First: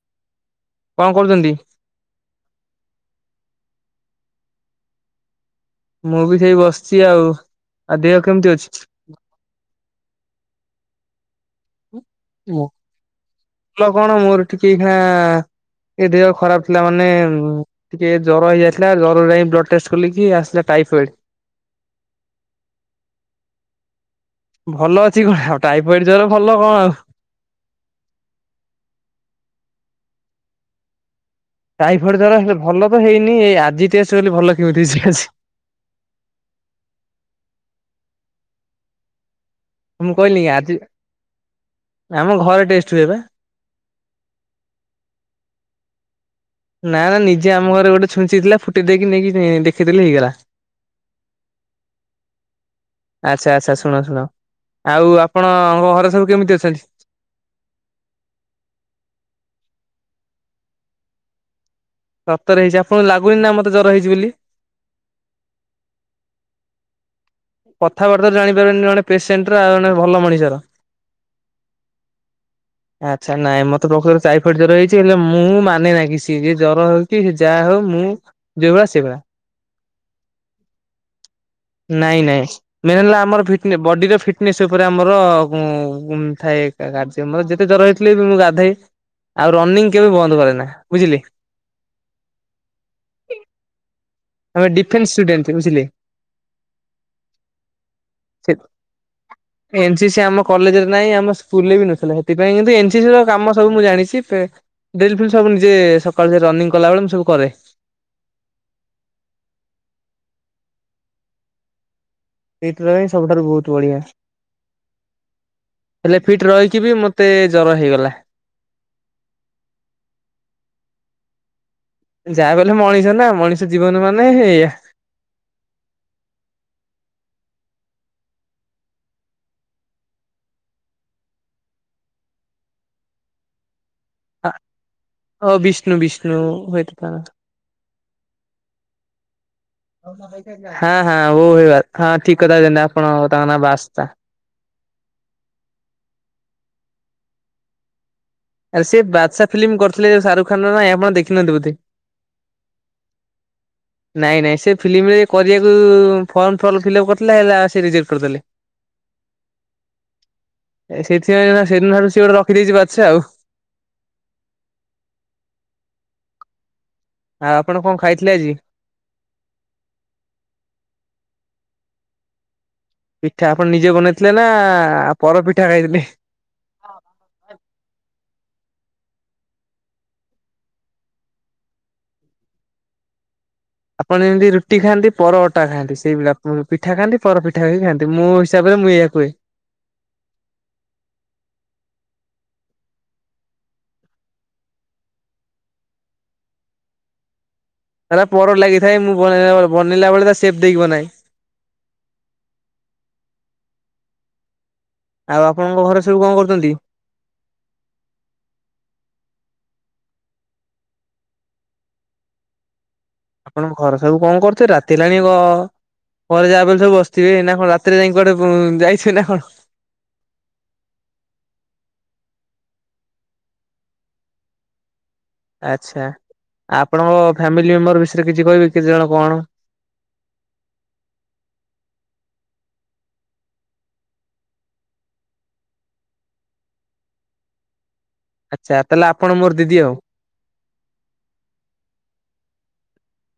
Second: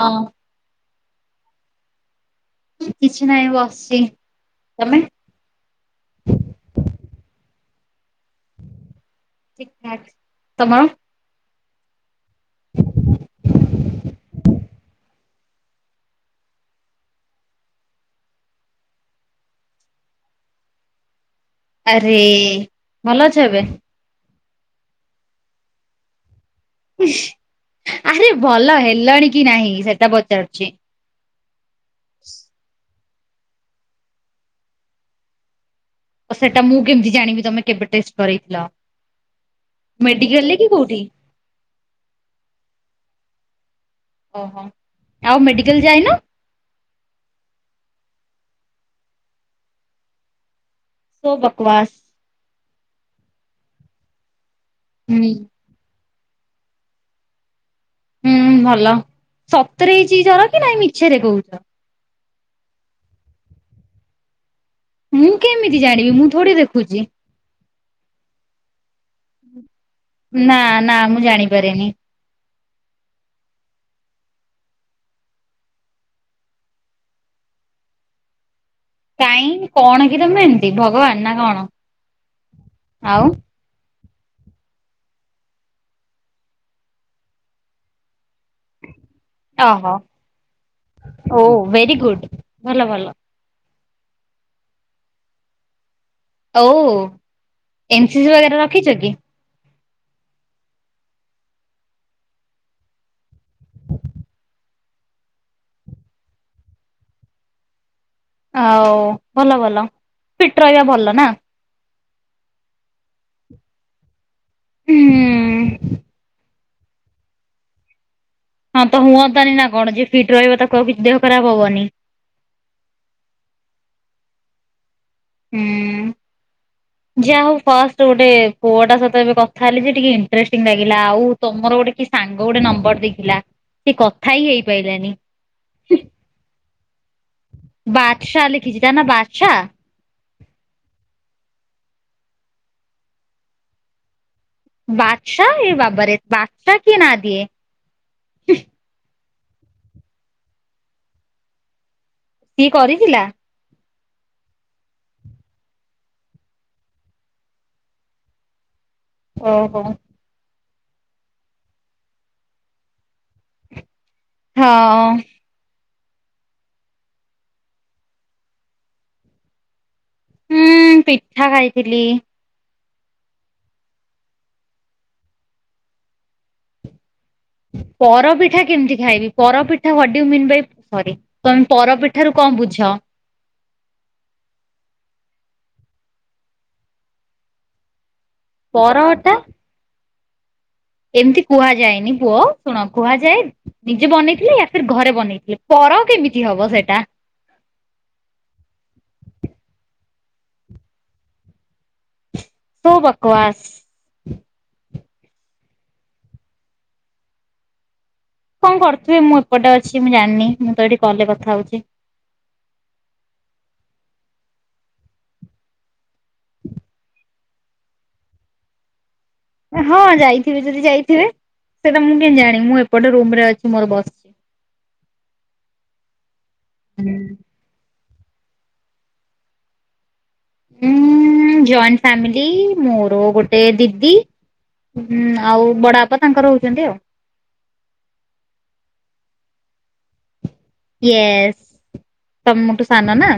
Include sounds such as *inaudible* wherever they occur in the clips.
ହଁ। କଣ କରୁଛନ୍ତି? କିଛି ନାହିଁ ବସିଛି ତମେ? ମୁଁ ବି ସେଇ ବସିଛି ଆଉ ଆଉ ଦେହ କେମିତି ଅଛି? ଠିକ୍ ଠାକ୍ ତମର? ମୁଁ ଭଲ କଣ ମୋର ଟିକେ ଏଇଖଣା ଏ ଦେହ ଖରାପ ଥିଲା ମାନେ ଟିକେ ଜ୍ୱର ହେଇଯାଇଥିଲା ଜର ଯାଇ ବ୍ଲଡ଼ ଟେଷ୍ଟ କଲିକି ଆସିଲା ଟାଇଫଏଡ୍। ଆରେ ଭଲ ଅଛ ଏବେ? ଭଲ ଅଛି କଣ ଆଉ ଟାଇଫଏଡ୍ ଜର ଭଲ କଣ ଆ ଆରେ ଭଲ ହେଲଣି କି ନାହିଁ ସେଟା ପଚାରୁଛି? ଟାଇଫଏଡ୍ ଜର ହେଲେ ଭଲ ତ ହେଇନି ଏଇ ଆଜି ଟେଷ୍ଟ କଲି ଭଲ କେମିତି ଆସି ଓ ସେଟା ମୁଁ କେମିତି ଜାଣିବି ତମେ କେବେ ଟେଷ୍ଟ କରେଇଥିଲ? ମୁଁ କହିଲି ମେଡିକାଲରେ କି ଆଜି କୋଉଠି ଆମ ଘରେ ଟେଷ୍ଟ ହୁଏ ବା। ଓହୋ ଆଉ ମେଡିକାଲ ଯାଇନ? ନା ନା ନିଜେ ଆମ ଘରେ ଗୋଟେ ଛୁଞ୍ଚି ଥିଲା ଫୁଟେଇ ଦେଇକି ନେଇକି ଦେଖିଦେଲି ହେଇଗଲା। ସୋ ବକ୍ବାସ୍। ଆଚ୍ଛା ଆଚ୍ଛା ଶୁଣ ଶୁଣ ଆଉ ହୁଁ ଆପଣଙ୍କ ଘରେ ସବୁ କେମିତି ଅଛନ୍ତି? ହୁଁ ଭଲ ସତରେ ହେଇଛି ଜର କି ନାଇଁ ମିଛରେ କହୁଛ? ସତରେ ହେଇଛି ଆପଣଙ୍କୁ ଲାଗୁନି ନା ମତେ ଜର ହେଇଛି ବୋଲି? ମୁଁ କେମିତି ଜାଣିବି ମୁଁ ଥୋଡି ଦେଖୁଛି। କଥାବାର୍ତ୍ତାରୁ ଜାଣିପାରନି ଜଣେ ପେସେଣ୍ଟ ର ଆଉ ଜଣେ ଭଲ ନା ମଣିଷର। ନା ମୁଁ ଜାଣିପାରେନି ଆଚ୍ଛା ନାଇଁ ମତେ ପ୍ରକୃତରେ ଟାଇଫଏଡ ଜର ହେଇଛି ହେଲେ ମୁଁ ମାନେ ନାଁ କିଛି ସିଏ ଯିଏ ଜର କି ଯାହା ହଉ ମୁଁ ଯୋଉଭଳିଆ ସେଇ ଭଳିଆ। କାଇଁ କଣ କି ତମେ ଏମତି ଭଗବାନ ନା କଣ? ନାଇଁ ନାଇଁ ମେନ୍ ହେଲା ଆଉ ଆମର ଫିଟ୍ ନେ ବଡିର ଫିଟ୍ନେସ୍ ଉପରେ ଆମର ଉଁ ଉଁ ଥାଏ କାର୍ଯ୍ୟମର ଯେତେ ଜର ହେ ଇଥିଲେ ବି ମୁଁ ଗାଧେଇ ଆଉ ରନିଂ ଓହୋ। କେବେ ବନ୍ଦ କରେ ନା ବୁଝିଲେ? ଓ ଭେରି ଗୁଡ଼୍। ଭଲ ଭଲ। ଆମେ ଡିଫେନ୍ସ ଷ୍ଟୁଡେନ୍ଥ ବୁଝିଲେ। ହଉ ଏନସି ସି ସେ ବଗେରା ରଖିଛ କି? ଏନ୍ ସି ସି ଆମ କଲେଜ୍ ରେ ନାହିଁ ଆମ ସ୍କୁଲ୍ ରେ ବି ନଥିଲା ସେଥିପାଇଁ କିନ୍ତୁ ଏନ୍ ସି ସି ର କାମ ସବୁ ମୁଁ ଜାଣିଛି। ଡିଲ୍ ଫିଲ୍ ସବୁ ନିଜେ ସକାଳୁ ସେ ରନିଂ କଲାବେଳେ ମୁଁ ସବୁ କରେ। ଆଉ ଭଲ ଭଲ ଫିଟ୍ ରହିବା ଭଲ ନା? ଫିଟ୍ ରହ ସବୁଠାରୁ ବୋହୁତ ବଢିଆ ହୁଁ। ହେଲେ ଫିଟ୍ ରହିକି ବି ମତେ ଏତେ ଜର ହେଇଗଲା। ହଁ ତ ହୁଅନ୍ତାନି ନା କଣ ଯିଏ ଫିଟ୍ ରହିବ ତାକୁ ଆଉ କିଛି ଦେହ ଖରାପ ହବନି। ଯାହା ବି ହେଲେ ମଣିଷ ନା ମଣିଷ ଜୀବନ ମାନେ ଏୟା। ହୁଁ। ଯାହା ହୋଉ ଫାଷ୍ଟ ଗୋଟେ ପୁଅଟା ସହିତ ଏବେ କଥା ହେଲି ଯେ ଟିକେ ଇଣ୍ଟ୍ରେଷ୍ଟିଙ୍ଗ ଲାଗିଲା ଆଉ ତମର ଗୋଟେ କିଏ ସାଙ୍ଗ ଗୋଟେ ନମ୍ବର୍ ଦେଇଥିଲା ସେ କ ଅ ଓ ବିଷ୍ଣୁ ବିଷ୍ଣୁ ହୁଏତ ତା ନାଁ। ବାଦସା ଲେଖିଛି ତା ନା ବାଦସା? ହଁ ହଁ ବୋ ଭ ହଁ ଠିକ୍ କଥା କହିଲେ ଆପଣ ତାଙ୍କ ନାଁ ବାସ୍ତା। ବାଦଶା ଏ ବାବାରେ ବାସ୍ତା କି ନାଁ ଦିଏ? ଆରେ ସେ ବାଦଶା ଫିଲ୍ମ କରିଥିଲେ ଯୋଉ ଶାରୁଖାନ୍ ର ନାଇଁ ଆପଣ ଦେଖିନହାନ୍ତି ବୋଧେ? ସିଏ କରିଥିଲା? ନାଇଁ ନାଇଁ ସେ ଫିଲ୍ମରେ କରିବାକୁ ଫର୍ମ ଫର୍ ଫିଲ୍ଅପ୍ କରିଥିଲେ ହେଲା ସେ ରିଜେକ୍ଟ କରିଦେଲେ। ଓ ହୋ। ଏ ସେଇଥିପାଇଁ ସେ ଦିନଠାରୁୁ ସେ ଗୋଟେ ରଖିଦେଇଛି ବାଛା ଆଉ। ହଁ। ହଁ ଆପଣ କଣ ଖାଇଥିଲେ ଆଜି? ହୁଁ ପିଠା ଖାଇଥିଲି। ପିଠା ଆପଣ ନିଜେ ବନେଇଥିଲେ ନା ପର ପିଠା ଖାଇଥିଲେ? ପରପିଠା କେମିତି ଖାଇବି ପରପିଠା what do you mean by sorry. ତମେ ପରପିଠାରୁ କଣ ବୁଝ? ଆପଣ ଯେମିତି ରୁଟି ଖାଆନ୍ତି ପର ଅଟା ଖାଆନ୍ତି ସେଇଭଳିଆ ପିଠା ଖାଆନ୍ତି ପର ପିଠା ଖାଆନ୍ତି ମୁଁ ହିସାବରେ ମୁଇଆକୁ *unintelligible* ଏୟା କୁହେ। ପରଟା ଏମିତି କୁହାଯାଏନି ପୁଅ ଶୁଣ କୁହାଯାଏ ନିଜେ ବନେଇଥିଲେ ୟା ଫିର୍ ଘରେ ବନେଇଥିଲେ ପର କେମିତି ହବ ସେଟା। ତାର ପର ଲାଗିଥାଏ ମୁଁ ବନ ବନେଇଲା ବେଳେ ତା ସେପ୍ ଦେଇକି ବନାଏ। ତୁ ବକବାସ୍। ଆଉ ଆପଣଙ୍କ ଘରେ ସବୁ କଣ କରୁଛନ୍ତି? କଣ କରୁଥିବେ ମୁଁ ଏପଟେ ଅଛି ମୁଁ ଜାଣିନି ମୁଁ ତ ଏଠି କଲ ରେ କଥା ହଉଛି। ଆପଣଙ୍କ ଘର ସବୁ କଣ କରୁଥିବେ ରାତିହେଲାଣି ଘ ଘରେ ଯାହା ବି ହେଲେ ସବୁ ବସିଥିବେ ଏଇନା କଣ ରା ରାତିରେ ଯାଇଁକି କୁଆଡେ ଯାଇଥିବେ ନା କଣ? ହଁ ଯାଇଥିବେ ଯଦି ଯାଇଥିବେ ସେଟା ମୁଁ କେମିତି ଜାଣିବି ମୁଁ ଏପଟେ ରୁମ୍ ରେ ଅଛି ମୋର ବସ୍ *inaudible* ଆଚ୍ଛା। ଆପଣଙ୍କ ହୁଁ। ଫ୍ୟାମିଲି? ଫ୍ୟାମିଲି ମେମ୍ବର୍ ବିଷୟରେ କିଛି କହିବେ କି କେତେ ଜଣ କଣ? ଉଁ ଜଏଣ୍ଟ ଫ୍ୟାମିଲି ମୋର ଗୋଟେ ଦିଦି। ହୁଁ ଆଉ ବଡ ବାପା ତାଙ୍କର ରହୁଛନ୍ତି ଆଉ। ଆଚ୍ଛା ତାହେଲେ ଆପଣ ମୋର ଦିଦି ଆଉ। ୟେଏସ୍ ତ ମୁଠୁ ସାନ ନା।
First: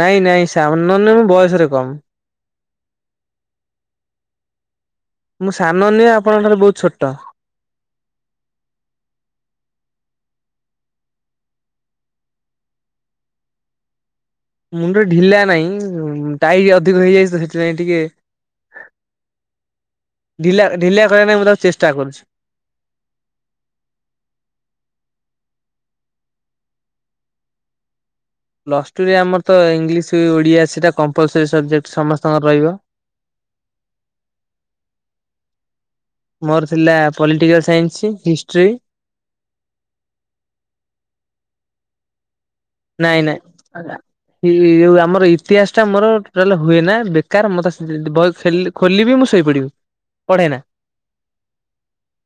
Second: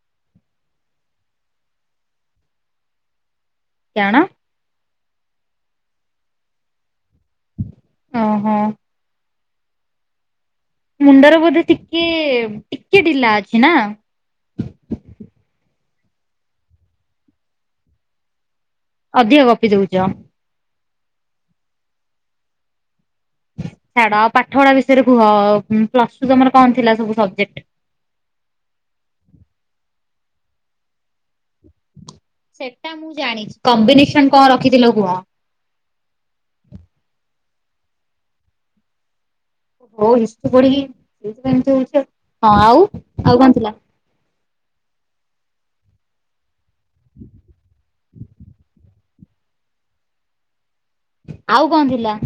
ନାଇଁ ନାଇଁ ସାନ ନୁ ମୁଁ ବୟସରେ କମ୍। କ୍ୟଣ? ମୁଁ ସାନ ନିଏ ଆପଣଙ୍କ ଠାରୁ ବୋହୁତ୍ ଛୋଟ। ହଁ -ହଁ। ମୁଣ୍ଡର ବୋଧେ ଟିକେ ଟିକେ ଢିଲା ଅଛି ନା? ମୁଣ୍ଡ ଢିଲା ନାଇଁ ଟାଇରି ଅଧିକ ହେଇଯାଇ ତ ସେଥିପାଇଁ ଟିକେ। ଅଧିକ ଗପି ଦୋଉଛ। ଢିଲା, ଢିଲା କରିବା ପାଇଁଁ ମୁଁ ତାକୁ ଚେଷ୍ଟା କରୁଛି। ଛାଡ ଆ ପାଠ ପଢା ବିଷୟରେ କୁହ ପ୍ଲସ୍ ଟୁ ତମର କଣ ଥିଲା ସବୁ ସବଜେକ୍ଟ୍? ପ୍ଲସ୍ ଟୁ ରେ ଆମର ତ ଇଂଲିଶ ଓଡିଆ ସେଇଟା କ ସେଟା ମୁଁ ଜାଣିଛି କମ୍ବିନେସନ୍ କଁ ରଖିଥିଲ କୁହ? ମୋର ଥିଲା ପଲିଟିକାଲ ସାଇନ୍ସି, ହିଷ୍ଟ୍ରି। ହୋଉନି ପାଠ ପଢିକି ସେଇଥି ଏମିତି ହୋଉଛି ଆଉ, ହଁ ଆଉ ନାଇଁ ଆଉ କଣ ଥିଲା? ନାଇଁ ଇ-ଇ-ଇଏ ଯୋଉ ଆମର ଇତିହାସ ଟା ମୋର ଟୋଟାଲ୍ ହୁଏ ନା ବେକାର ମତେ ବହି ଖେଲ୍ ଖୋଲ ବି ମୁଁ ଶୋଇପଡ଼ିବୁ ପଢ଼େନା। ଆଉ କଁ ଥିଲା?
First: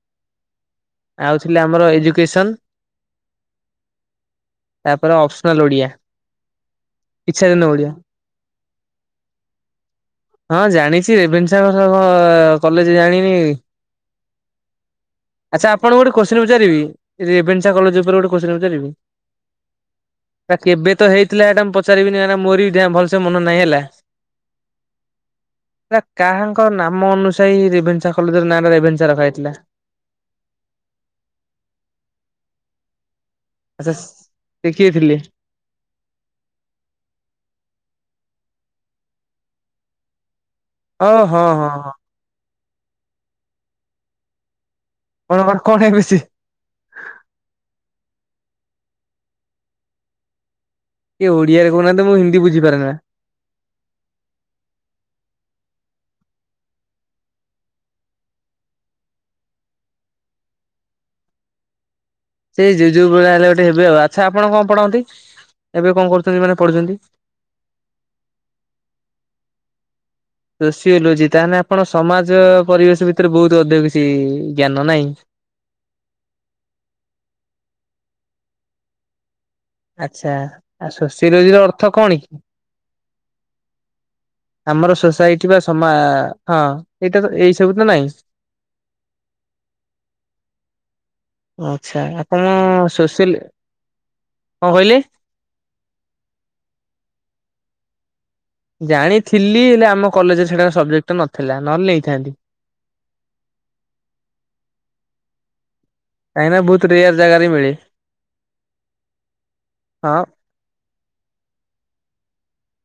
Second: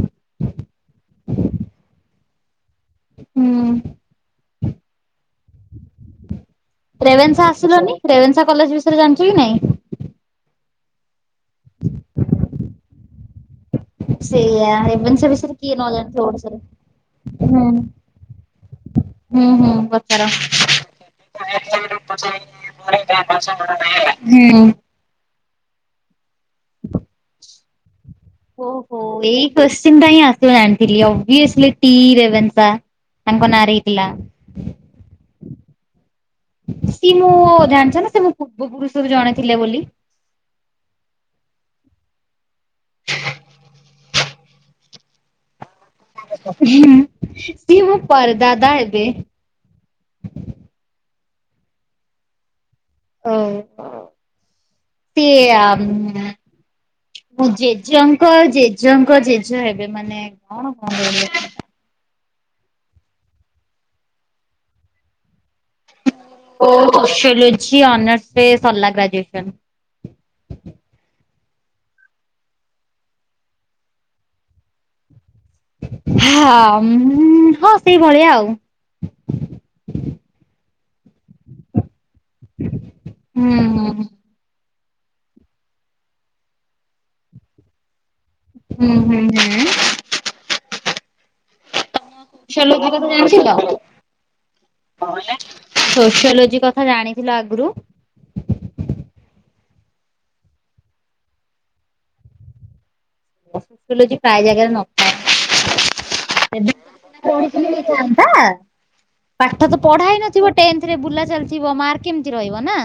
ଆଉ ଥିଲା ଆମର ଏଜୁକେସନ୍ ହୁଁ ତାପରେ ଅ ଅଫ୍ ସ୍ନାନ୍ ଓଡ଼ିଆ ଇଚ୍ଛା ଯୋଉ ଦିନ ଓଡିଆ। ଟେରେନ୍ସା କଲେଜ୍ ବିଷୟରେ ଜାଣ୍ ଛୁ କି ନାଇଁ। ହଁ ଜାଣିଛି ରେବେଶା *unintelligible* କଲେଜ୍ ଜାଣିନି। ସେଆ ରେଭେନ୍ସା ବିସ୍ ଆଚ୍ଛା ଆପଣଙ୍କୁ ଗୋଟେ କୋଶ୍ଚିନ୍ ପଚାରି ହୁଁ ରେଭେନ୍ସା କଲେଜ୍ ଉପରେ ଗୋଟେ କୋଶ୍ଚିନ୍ ପଚାରିବି। ହୁଁ ହୁଁ ପଚାର। ହେଟା କେବେ ତ ହେଇଥିଲା ହେଟା ମୁଁ ପଚାରିବିନି କାଇନା ମୋର ବି ଭଲସେ ମନ ନାହିଁ ହେଲା। ହୁଁ ଉଁ। ସେଟା କାହାଙ୍କ ନାମ ଅନୁସାଇ ରେଭେନ୍ସା କଲେଜ୍ ନାଁ ଟା ରେଭେନ୍ସା ରଖାଯାଇଥିଲା। ଚିନ୍ତା ହିଁ ଆସିବ ଜାଣ୍ ଆଣିଥିଲି, ଓଭିସୋଲି ଟି ରେଭେନ୍ସା। ତାଙ୍କ ନାଁ ରେ ଆଚ୍ଛା ହେଇଥିଲା। ସେ କିଏ ଥିଲେ? ସିଏ ମୁଁ ଜାଣିଛ ନା ସେ ମଁ ପୂର୍ବ ପୁରୁଷରୁ ଜଣେଇଥିଲେ ବୋଲି। ଓ ହଁ -ହଁ -ହଁ ଆପଣଙ୍କ କଣ ହେଇକି ବେଶି। ସିଏ ମୋ ପରଦାଦା ଏବେ। କିଏ ଓଡିଆରେ କହୁନାହାନ୍ତି ମୁଁ ହୀନ୍ଦୀ ବୁଝିପାରେ ନା। ହୁଁ ଉଁ ସେ ଆ ମୁଁ ଜେଜେଙ୍କ ଜେଜେଙ୍କ ଜେଜେ ହେବେ ମାନେ କଣ କଣ କହିବେ? ସେଇ ଯଉ -ଯୋଉ ଭଳିଆ ହେଲେ ଗୋଟେ ହେବେ ଆଉ ଆଚ୍ଛା ଆପଣ କଣ ପଢନ୍ତି, ଏବେ କଣ କରୁଛନ୍ତି ମାନେ ପଢୁଛନ୍ତି? ସେଲୋଜି ଅନର୍ସ ରେ ସରିଲା ଗ୍ରାଜୁଏସନ୍। ସୋସି ଓଲୋଜି ତାହେଲେ ଆପଣ ସମାଜ ପରିବେଶ ଭିତରେ ବୋହୁତୁ ଅଧିକ କିଛି ଜ୍ଞାନ ନାଇଁ? ହଁ-ଉଁ-ଉ- ହଁ ସେଇଭଳିଆ ଆଉ‌। ଆଚ୍ଛା ଆଉ ଶୋଷୀ ରୋଜି ର ଅର୍ଥ କଣ କି? ହୁଁ -ହୁଁ। ଆମର ସୋସାଇଟି ବା ସମା-ଆ-ଆ ହଁ ଏଇଟା ତ ଏଇ ସବୁ ତ ନାଇଁ। ହୁଁ- ହୁଁ- ହୁଁ। ଆଚ୍ଛା ତମ ଆପଣ ଓଡ଼ିଶା ଲୋକ ସୋସିଆଲ କଣ କହିଲେ? *unintelligible* ସୋସିଓଲୋଜି କଥା ଜାଣିଥିଲ ଆଗରୁ? ଜାଣିଥିଲି ହେଲେ ଆମ କଲେଜରେ ସେଟା ସବଜେକ୍ଟ ତ ନଥିଲା ନହେଲେ ନେଇଥାନ୍ତି। ସୋସିୟୋଲୋଜି ପ୍ରାୟ ଜାଗାରେ ନଥାଏ। କାହିଁକିନା ସେଦିନ ବହୁତ ରେୟାର ସିନା ଜାଗାରେ ପଢ଼ିଥିଲେ ମିଳେ। ହେଇଥାନ୍ତା। ପାଠ ତ ପଢ଼ା ହଁ ହେଇ ନଥିବ ଟେନ୍ଥରେ ବୁଲା ଚାଲିଥିବ, ମାର୍କ କେମିତି ରହିବ ନା?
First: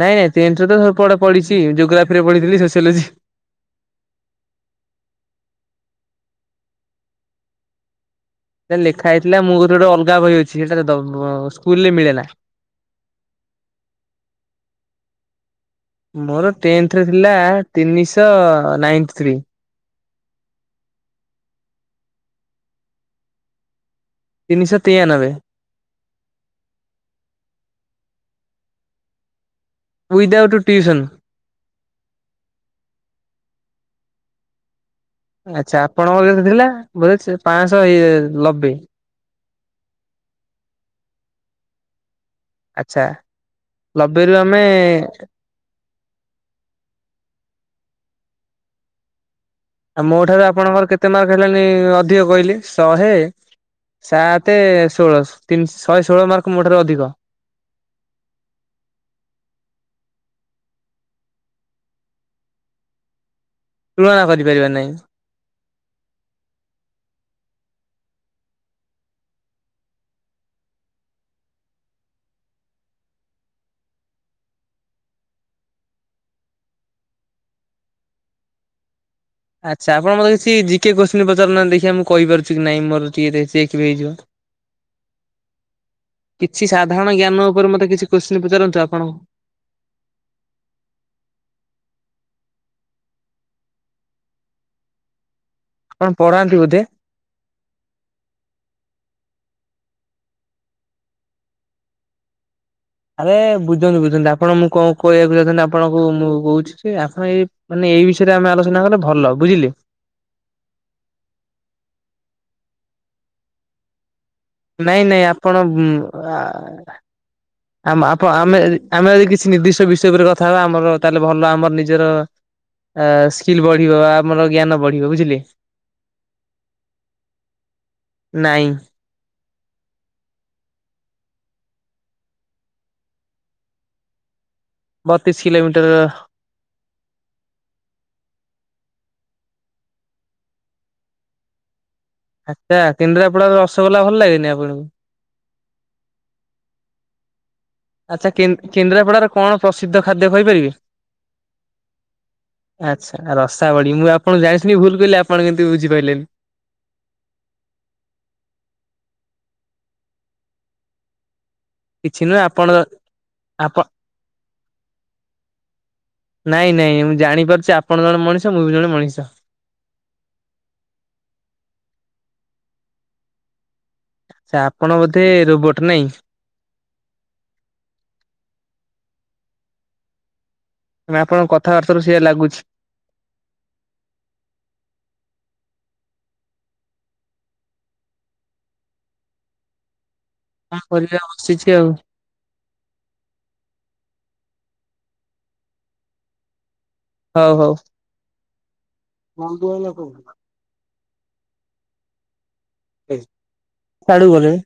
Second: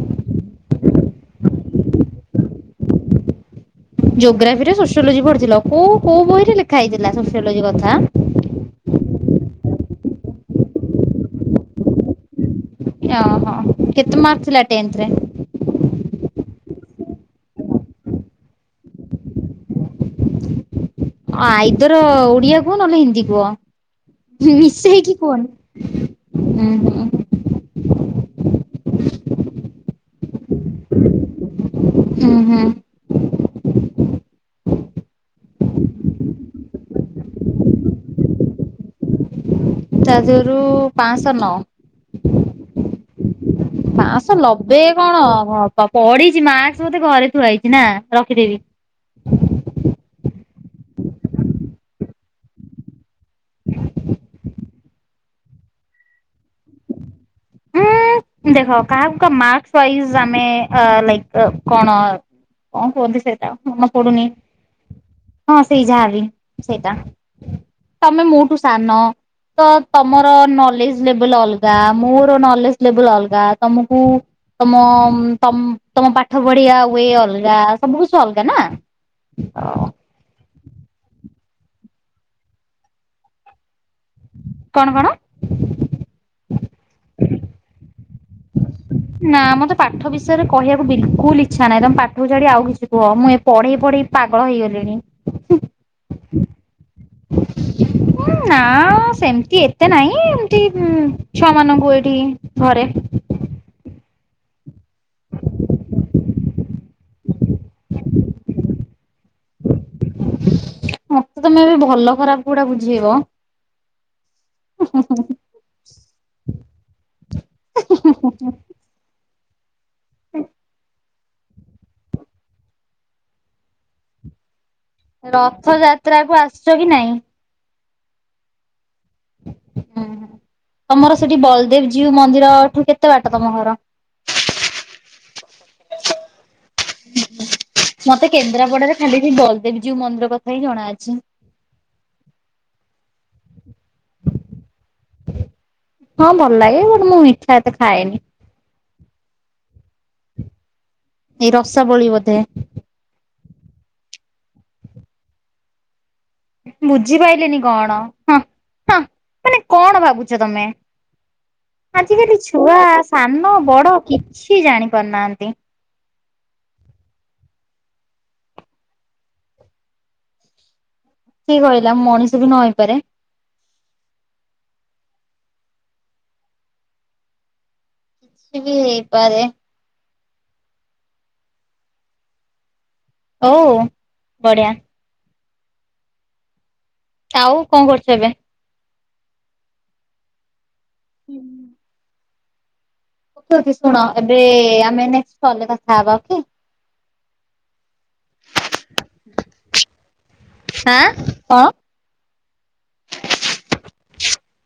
ନାଇଁ ନାଇଁ ଟେନ୍ଥରେ ତ ସବୁ ପଢ଼ା ପଢ଼ିଛି। ଜୋଗ୍ରାଫିରେ ପଢ଼ିଛି ସୋସିଓଲୋଜି ଜୋଗ୍ରାଫିରେ ସୋସିଓଲୋଜି ପଢ଼ିଥିଲ। କୋଉ କୋଉ ବହିରେ ଲେଖା ହେଇଥିଲା ସୋସିଓଲୋଜି କଥା? ସେ ଲେଖା ହେଇଥିଲା ମୋ କତି ରେ ଗୋଟେ ଅଲଗା ବହି ଅଛି ସେଟା ସ୍କୁଲରେ ମିଳେ ନା। ଅହୋ ହ କେତେ ମାର୍କ ଥିଲା ଟେନ୍ଥରେ? ମୋର ଟେନ୍ଥରେ ଥିଲା ତିନିଶହ ନାଇନ୍ଥ ଥ୍ରୀ। ଅଇଦର ଓଡ଼ିଆ କୁହ ନହେଲେ ହିନ୍ଦୀ କୁହ। ତିନିଶହ ମିଶେଇକି ତେୟାନବେ। କୁହନି। ହୁଁ ହୁଁ। Without tuition. ହୁଁ ହୁଁ। ଆଚ୍ଛା ଆପଣଙ୍କର ଯେତେ ଥିଲା, ବେଳେ ସେ ପାଶହ ହେଇ ଆ ଲବେ। ତା ଦେହରୁ ପାଂଶ ନଅ। ଆଚ୍ଛା। ଲବେରୁ ପାଶହ ଆମେ ଲବେ କଣ ହ ପଢ଼ିଛି ମାସ୍କ୍ ବୋଧେ ଘରେ ଥୁଆ ହେଇଛି ନା ରଖିଦେବି? ଆଉ ମୋ ଠାରୁ ଆପଣଙ୍କର କେତେ ମାର୍କ ହେଲାଣି ଅଧିକ କହିଲେ ଶହେ ସାତ ଷୋଳ ତିନ୍ ଶ ଶହେ ଷୋହଳ ମାର୍କ ମୋ ଠାରୁ ଅଧିକ। ଦେଖ କାହାକୁ କ ମାର୍କସ୍ ବାଇଜ୍ ଆମେ ଲାଇକ୍ କଣ କଁ କୁହନ୍ତି ସେଟା ମନ ତୁଳନା ପଡୁନି, କରିପାରିବା ନାହିଁ। ହଁ ସେଇ ଯାହା ବି ସେଇଟା। ତମେ ମୋଠୁ ସାନ ତ ତମର ନଲେଜ ଲେବୁଲ୍ ଅଲଗା ମୋ ର ନଲେଜ ଲେବୁଲ ଅଲଗା। ତମକୁ ତମ ତମ ପାଠ ପଢ଼ିଆ ୱେ ଅଲଗା ସବୁ କିଛି ଅଲଗା ନା ହୁଁ। ଆଚ୍ଛା ଆପଣ ମତେ କିଛି ଜିକେ କୋସ୍ଚିନ୍ ପଚାରୁନାହାନ୍ତି ଦେଖି ଆ ମୁଁ କହିପାରୁଛି କି ନାଇଁ ମୋର ଟିକେ ଚେକ୍ ବି ହେଇଯିବ। କଣ କଣ? କିଛି ସାଧାରଣ ଜ୍ଞାନ ଉପରେ ମତେ କିଛି କୋଶ୍ଚିନ୍ ପଚାରନ୍ତୁ ଆପଣ? ନା ମତେ ପାଠ ବିଷୟରେ କହିଆକୁ ବିଲକୁଲ ଇଚ୍ଛା ନାହିଁ। ତମେ ପାଠକୁ ଛାଡ଼ି ଆଉ କିଛି କୁହ ମୁଁ ପଢ଼େଇ ପଢ଼େଇ ପାଗଳ ହେଇଗଲିଣି। କଣ ପଢ଼ାନ୍ତି ବୋଧେ? *inaudible* ହୁଁ ନା ସେମିତି ଏତେ ନାହିଁ ଏମତି ଛୁଆ ମାନଙ୍କୁ ଏଇଠି ଘରେ। ଆରେ ବୁଝନ୍ତୁ ବୁଝନ୍ତୁ ଆପଣ ମୁଁ କଁ କହିବାକୁ ଚାହୁଛନ୍ତି ଆପଣଙ୍କୁ ମୁଁ କହୁଛି ଯେ ଆପଣ ଏ ମାନେ ଏଇ ବିଷୟରେ ଆମେ ଆଲୋଚନା କଲେ ଭଲ ବୁଝିଲେ। ମତେ ତମେ ଏବେ ଭଲ ଖରାପ କୋଉଟା ବୁଝେଇବ? ନାଇଁ ନାଇଁ ଆପଣ ଆ ଆ ମାପ ଆମେ ଆମେ ଯଦି କିଛି ନିର୍ଦ୍ଧିଷ୍ଟ ବିଷୟ ଉପରେ କଥା ହବା ଆମର ତାହେଲେ ଭଲ ଆମର ନିଜର ସ୍କିଲ୍ ବଢ଼ିବ, ଆମର ଜ୍ଞାନ ବଢ଼ିବ। ରଥ ଯାତ୍ରା କୁ ଆସୁଛ କି ନାଇଁ? ନାଇଁ। ହୁଁ ହୁଁ। ତମର ସେଠି ବଲଦେବ ଜୀଉ ମନ୍ଦିର ଠୁ କେତେ ବାଟ ତମ ଘର? ବତିଶି କିଲୋମିଟର। ହୁଁ ହଁ ମତେ କେନ୍ଦ୍ରାପଡାରେ ଖାଲି ସେ ଦଳଦେବୀ ଜିଉ ମନ୍ଦିର କଥା ହିଁ ଜଣାଅଛି। ଆଛା କେଦ୍ରାପଡାର ରସଗୋଲା ଭଲ ଲାଗେନି ଆପଣଙ୍କୁ? ହଁ ଭଲ ଲାଗେ ବଟ ମୁଁ ମିଠା ଏତେ ଖାଏନି। କେ କେନ୍ଦ୍ରାପଡାରେ କଣ ପ୍ରସିଦ୍ଧ ଖାଦ୍ୟ କହିପାରିବେ? ଏଇ ରସାବଳୀ ବୋଧେ। ଆଛା ରସା ବଳି ମୁଁ ଆପଣଙ୍କୁ ଜାଣିି ଶୁଣି ଭୁଲ୍ କହିଲି ଆପଣ କେମିତି ବୁଝି ପାରିଲେ। ବୁଝିପାଇଲିିନି କଣ ହଁ ହଁ। ମାନେ କଣ ଭାବୁଚ ତମେ? କିଛି ଆଜିକାଲି ନୁହେଁ ଆପଣ ଛୁଆ ସାନ ଆପଣ ବଡ କିଛି ଜାଣି ପାରୁନାହାନ୍ତି। ନାଇଁ ନାଇଁ ମୁଁ ଜାଣିପାରୁଛି ଆପଣ ଜଣେ ମଣିଷ ମୁଁ ବି ଜଣେ ମଣିଷ। କିଏ କହିଲା ମଣିଷ ବି ନ ହେଇପାରେ। ସେ ଆପଣ ବୋଧେ ରୋବୋଟ ନାଇଁ। କିଛି ବି ହେଇପାରେ। ନାଁ ଆପଣଙ୍କ କଥାବାର୍ତ୍ତାରୁ ସେଇଆ ଲାଗୁଛି। ହୋଉ ବଢ଼ିଆ। ଆଉ କଣ କରୁଚୁ ଏବେ? କଣ ପରିବା ବସିଛି ଆଉ। କୋହୁଚି ଶୁଣ ଏବେ ଆମେ ନେଷ୍ଟେ କଲ୍ ରେ କଥା ହବା ଓକେ। ହୋଉ ହୋଉ। ମଞ୍ଜି ଆଇଲା କୋଉଠୁ? ଆଁ ହଁ। ସାଡୁକୁ ଗଲେଣି।